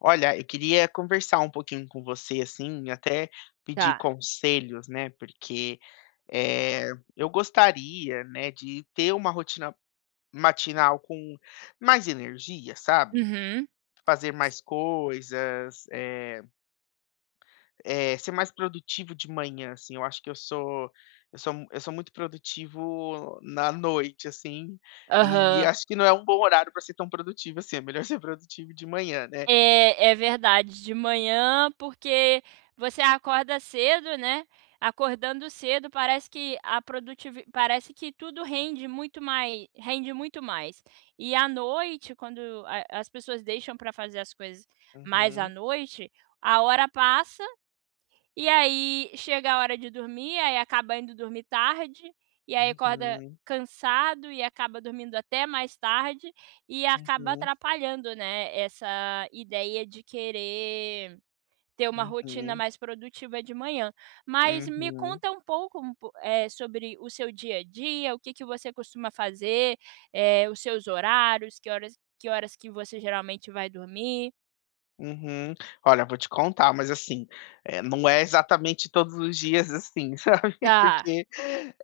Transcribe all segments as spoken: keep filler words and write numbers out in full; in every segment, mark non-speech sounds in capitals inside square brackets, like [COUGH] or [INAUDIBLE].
Olha, eu queria conversar um pouquinho com você, assim, até pedir Tá. conselhos, né? Porque eh, eu gostaria, né, de ter uma rotina matinal com mais energia, sabe? Uhum. Fazer mais coisas, eh, eh, ser mais produtivo de manhã, assim. Eu acho que eu sou, eu sou, eu sou muito produtivo na noite, assim. E Aham. acho que não é um bom horário para ser tão produtivo assim. É melhor [LAUGHS] ser produtivo de manhã, né? É, é verdade. De manhã, porque você acorda cedo, né? Acordando cedo, parece que a produtivi parece que tudo rende muito mais rende muito mais. E à noite, quando a as pessoas deixam para fazer as coisas mais à Uhum, noite, a hora passa. E aí chega a hora de dormir, aí acaba indo dormir tarde, e aí acorda uhum. cansado e acaba dormindo até mais tarde, e acaba Uhum, atrapalhando, né, essa ideia de querer ter uma rotina uhum, mais produtiva de manhã. Mas me uhum. conta um pouco, um po eh, sobre o seu dia a dia, o que que você costuma fazer, eh, os seus horários, que horas que horas que você geralmente vai dormir? Uhum. Olha, vou te contar, mas assim, eh, não é exatamente todos os dias assim, [LAUGHS] sabe, Tá, porque,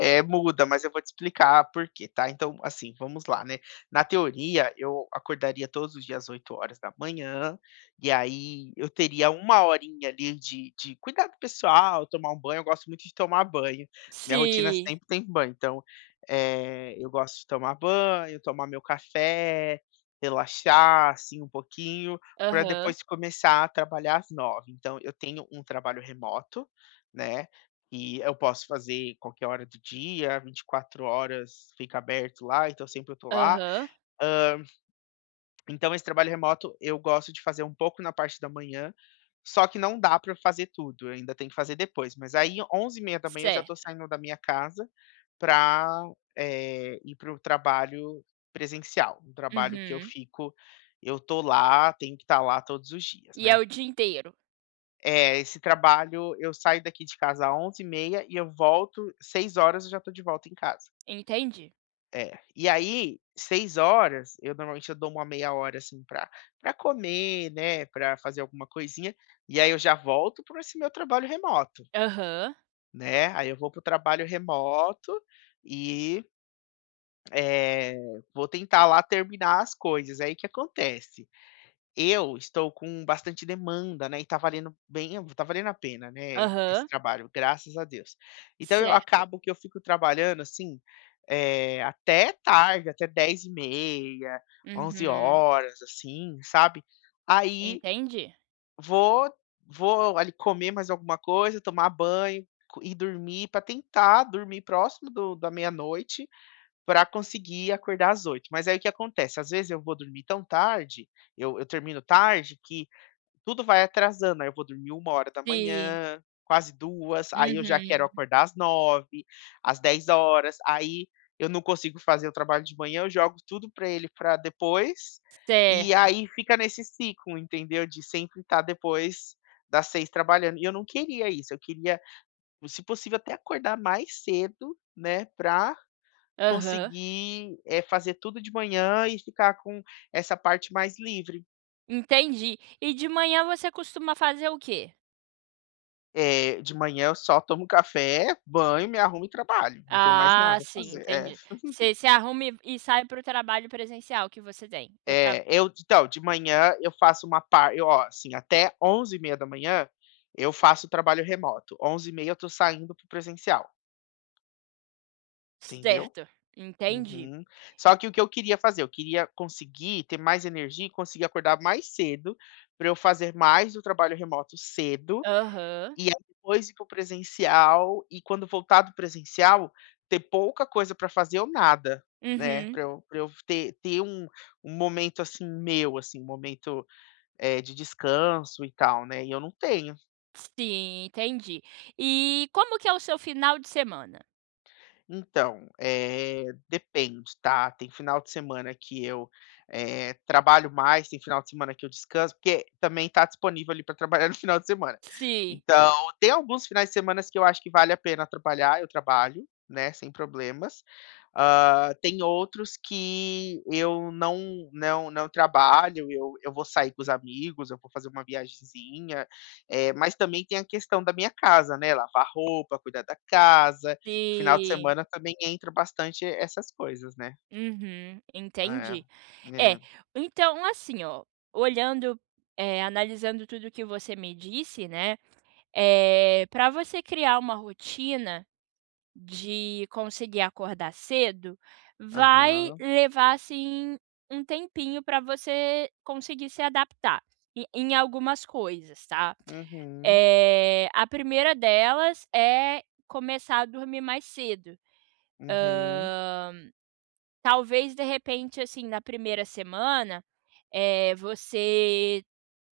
eh, muda, mas eu vou te explicar por quê, tá. Então, assim, vamos lá, né. Na teoria, eu acordaria todos os dias às oito horas da manhã e aí eu teria uma horinha ali de de cuidado pessoal, tomar um banho, eu gosto muito de tomar banho, minha rotina sim. sempre tem banho. Então, eh, eu gosto de tomar banho, tomar meu café, relaxar, assim, um pouquinho para Aham, depois começar a trabalhar às nove. Então eu tenho um trabalho remoto, né, e eu posso fazer qualquer hora do dia, vinte e quatro horas fica aberto lá, então sempre eu tô lá. aham, Então esse trabalho remoto eu gosto de fazer um pouco na parte da manhã, só que não dá para fazer tudo, eu ainda tem que fazer depois. Mas aí onze e meia eu já estou certo. saindo da minha casa para ir para o trabalho presencial, um trabalho que eu Uhum. fico eu tô lá, tenho que estar lá todos os dias, E é né. o dia inteiro, É, esse trabalho eu saio daqui de casa às onze e meia e eu volto seis horas eu já estou de volta em casa. entende? É. E aí, seis horas eu normalmente eu dou uma meia hora, assim, pra pra comer, né, pra fazer alguma coisinha, e aí eu já volto para esse meu trabalho remoto, Aham, né. Aí eu vou para o trabalho remoto e, eh, vou tentar lá terminar as coisas. Aí o que acontece? Eu estou com bastante demanda, né, e tá valendo bem tá valendo a pena, né, esse aham, trabalho, graças a Deus. Então eu certo. acabo que eu fico trabalhando, assim, eh, até tarde, até dez e meia, onze Uhum, horas, assim, sabe. Aí entendi. vou vou ali comer mais alguma coisa, tomar banho, co ir dormir para tentar dormir próximo do da meia-noite, para conseguir acordar às oito. Mas aí o que acontece, às vezes eu vou dormir tão tarde, eu eu termino tarde que tudo vai atrasando, aí eu vou dormir uma hora da Sim, manhã, quase duas. Aí eu já quero uhum, acordar às nove, às dez horas. Aí eu não consigo fazer o trabalho de manhã, eu jogo tudo para ele para depois, e certo, aí fica nesse ciclo, entendeu, de sempre estar depois das seis trabalhando. E eu não queria isso, eu queria, se possível, até acordar mais cedo, né, para aham, conseguir, eh, fazer tudo de manhã e ficar com essa parte mais livre. entendi. E de manhã você costuma fazer o quê? Eh, de manhã eu só tomo café, banho, me arrumo e trabalho, não tenho mais Ah, nada a sim, fazer. É, entendi. Você se arruma e e sai para o trabalho presencial que você tem, ou tra é, eu então, de manhã eu faço uma parte, eu, ó, assim, até onze e meia da manhã eu faço trabalho remoto, onze e meia eu tô saindo para o presencial, entendeu? certo, entendi. Uhum. Só que o que eu queria fazer, eu queria conseguir ter mais energia e conseguir acordar mais cedo, para eu fazer mais o trabalho remoto cedo, Aham, e aí depois ir para o presencial e quando voltar do presencial, ter pouca coisa para fazer ou nada, né, uhum, para eu pra eu ter ter um um momento, assim, meu, assim, um momento, eh, de descanso e tal, né, e eu não tenho. sim, entendi. E como que é o seu final de semana? Então, eh, depende, tá? Tem final de semana que eu, eh, trabalho mais, tem final de semana que eu descanso, porque também tá disponível ali para trabalhar [LAUGHS] no final de semana. Sim, Então, tem alguns finais de semanas que eu acho que vale a pena trabalhar, eu trabalho, né, sem problemas. Ah, tem outros que eu não não não trabalho, eu eu vou sair com os amigos, eu vou fazer uma viagemzinha, eh, mas também tem a questão da minha casa, né, lavar roupa, cuidar da casa. Final de sim. semana também entra bastante essas coisas, né. Uhum, É, entendi. É, é. então assim ó, olhando, eh, analisando tudo que você me disse, né, eh, pra você criar uma rotina de conseguir acordar cedo, vai Aham. levar, assim, um tempinho para você conseguir se adaptar em em algumas coisas, tá. Uhum. Eh, a primeira delas é começar a dormir mais cedo. Uhum. Talvez, de repente, assim, na primeira semana, eh, você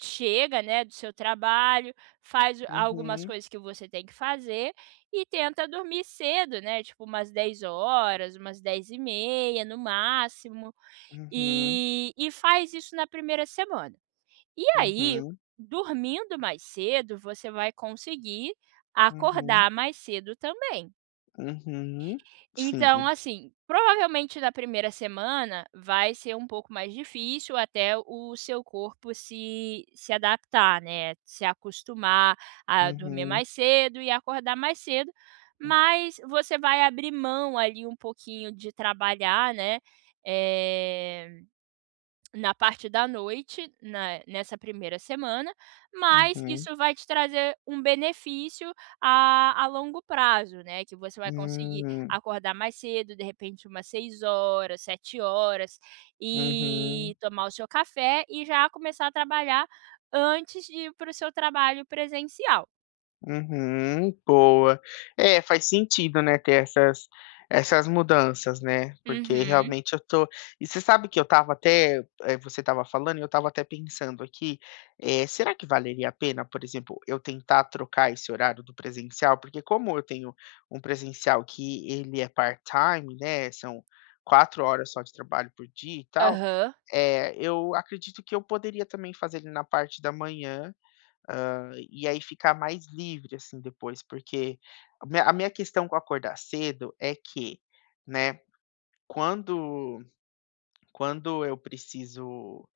chega, né, do seu trabalho, faz algumas Uhum. coisas que você tem que fazer e tenta dormir cedo, né, tipo umas dez horas umas dez e meia no máximo, Uhum. e e faz isso na primeira semana. E aí, Uhum. dormindo mais cedo, você vai conseguir Uhum. acordar mais cedo também. Uhum. Então, Sim. assim, provavelmente na primeira semana vai ser um pouco mais difícil até o seu corpo se, se adaptar, né? Se acostumar a dormir Uhum. mais cedo e acordar mais cedo, mas você vai abrir mão ali um pouquinho de trabalhar, né? eh, na parte da noite, na nessa primeira semana, mas Uhum. isso vai te trazer um benefício a a longo prazo, né, que você vai conseguir Hum. acordar mais cedo, de repente umas seis horas sete horas Uhum. e tomar o seu café e já começar a trabalhar antes de ir para o seu trabalho presencial. Uhum, boa. É, faz sentido, né, ter essas essas mudanças, né, porque Uhum. realmente eu tô e você sabe que eu tava até, eh, você tava falando e eu tava até pensando aqui, eh, será que valeria a pena, por exemplo, eu tentar trocar esse horário do presencial? Porque como eu tenho um presencial que ele é part-time, né, são quatro horas só de trabalho por dia e tal, Aham. é eu acredito que eu poderia também fazer ele na parte da manhã. Hã, e aí ficar mais livre, assim, depois, porque a minha a minha questão com acordar cedo é que, né, quando quando eu preciso,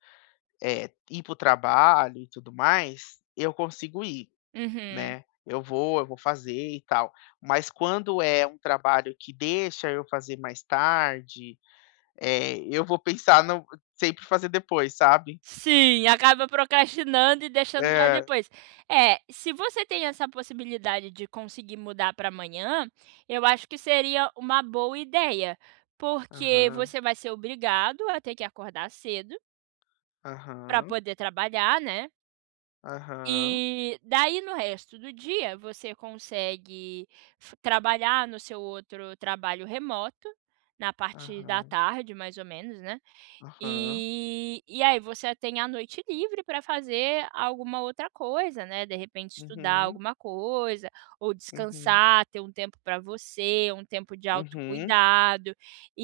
eh, ir para o trabalho e tudo mais, eu consigo ir, Uhum. né. Eu vou, eu vou fazer e tal. Mas quando é um trabalho que deixa eu fazer mais tarde, eh, eu vou pensar no sempre fazer depois, sabe. Sim, acaba procrastinando e deixando para É. depois. É, se você tem essa possibilidade de conseguir mudar para amanhã, eu acho que seria uma boa ideia, porque Aham, você vai ser obrigado a ter que acordar cedo para aham, poder trabalhar, né. aham, E daí no resto do dia você consegue f trabalhar no seu outro trabalho remoto, na parte da aham, tarde mais ou menos, né. aham. E e aí você tem a noite livre para fazer alguma outra coisa, né, de repente estudar Uhum, alguma coisa, ou uhum, descansar, ter um tempo para você, um tempo de uhum. autocuidado.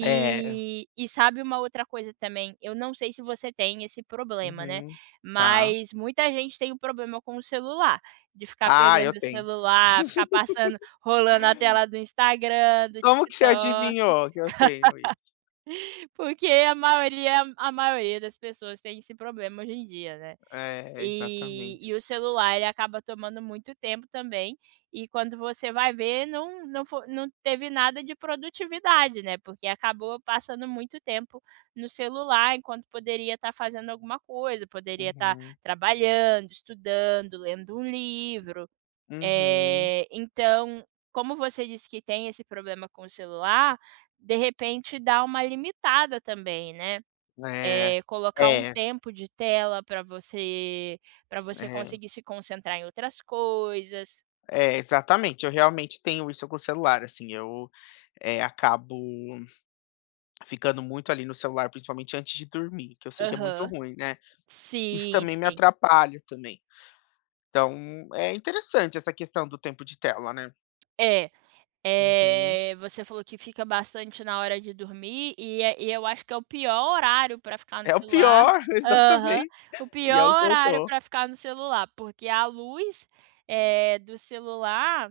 É, e sabe uma outra coisa também, eu não sei se você tem esse problema, né, uhum, tá. mas muita gente tem o problema com o celular, de ficar Ah, eu pegando o tenho. celular, ficar [LAUGHS] passando rolando a tela do Instagram, do Como que você TikTok. adivinhou que eu tenho isso? Porque a maioria a maioria das pessoas tem esse problema hoje em dia, né. É, E exatamente. e o celular ele acaba tomando muito tempo também, e quando você vai ver não não fo não teve nada de produtividade, né, porque acabou passando muito tempo no celular enquanto poderia estar fazendo alguma coisa, poderia estar Uhum, trabalhando, estudando, lendo um livro, uhum. eh, então, como você disse que tem esse problema com o celular, de repente dá uma limitada também, né. É, Eh, colocar um é, tempo de tela para você para você é, conseguir se concentrar em outras coisas. é, exatamente, eu realmente tenho isso com o celular, assim, eu, eh, acabo ficando muito ali no celular, principalmente antes de dormir, que eu sei que é muito Aham. ruim, né. Isso Sim, também me sim. atrapalha também. Então, é interessante essa questão do tempo de tela, né. É. Uhum. Eh, você falou que fica bastante na hora de dormir e é e eu acho que é o pior horário para ficar no É o celular. pior, [LAUGHS] Aham, exatamente. o E pior é o que eu horário tô. para ficar no celular, porque a luz, eh, do celular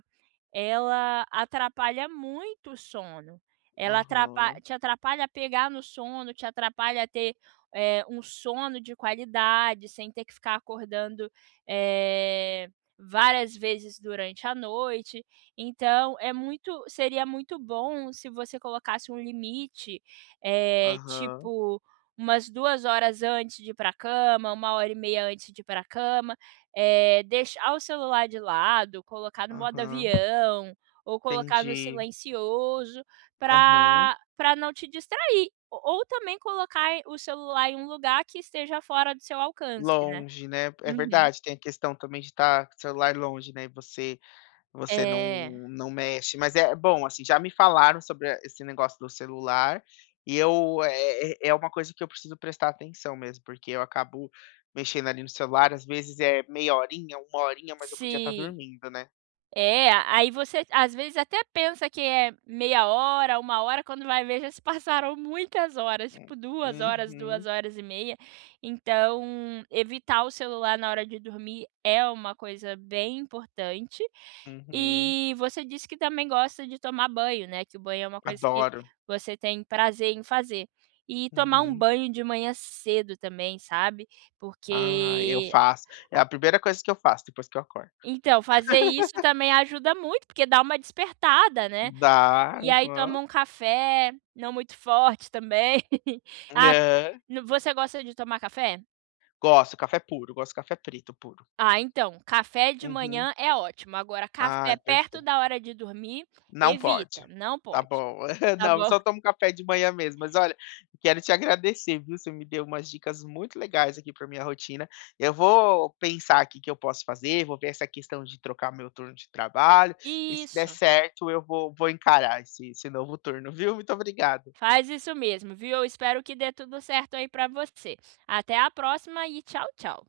ela atrapalha muito o sono. Ela atrapa Aham, te atrapalha a pegar no sono, te atrapalha a ter, eh, um sono de qualidade, sem ter que ficar acordando, eh, várias vezes durante a noite. Então é muito seria muito bom se você colocasse um limite, eh, aham, tipo umas duas horas antes de ir pra cama, uma hora e meia antes de ir pra cama. Eh, deixar o celular de lado, colocar no modo aham. avião ou colocar no Entendi. silencioso Aham. para para não te distrair, ou ou também colocar em o celular em um lugar que esteja fora do seu alcance, né. Longe, né. É Uhum. verdade, tem a questão também de estar com o celular longe, né, e você você não É, não mexe, mas é bom, assim, já me falaram sobre a esse negócio do celular, e eu é é é uma coisa que eu preciso prestar atenção mesmo, porque eu acabo mexendo ali no celular, às vezes é meia horinha, uma horinha, mas eu podia estar sim. dormindo, né. É, aí você às vezes até pensa que é meia hora, uma hora, quando vai ver já se passaram muitas horas, Hum. tipo duas horas, duas Uhum, horas e meia. Então, evitar o celular na hora de dormir é uma coisa bem importante. uhum. E você disse que também gosta de tomar banho, né, que o banho é uma coisa que Adoro. você tem prazer em fazer. E tomar um Uhum. banho de manhã cedo também, sabe, Ah, eu porque faço. É a primeira coisa que eu faço depois que eu acordo. então, fazer isso [LAUGHS] também ajuda muito, porque dá uma despertada, né. Dá, E aí aham. toma um café, não muito forte também. [LAUGHS] Ah, É. no você gosta de tomar café? Gosto, café puro, gosto de café preto puro. Ah, então, café de Uhum. manhã é ótimo, agora Ai, café perto da hora de dormir, não pode. evita, não Tá pode, bom. [LAUGHS] tá Não, eu bom? só [LAUGHS] tomo café de manhã mesmo, mas olha, quero te agradecer, viu, você me deu umas dicas muito legais aqui para minha rotina. Eu vou pensar aqui o que eu posso fazer, vou ver essa questão de trocar meu turno de trabalho, e se der Isso, certo eu vou vou encarar esse esse novo turno, viu. Muito obrigado. faz isso mesmo, viu. Eu espero que dê tudo certo aí pra você. Até a próxima e tchau, tchau.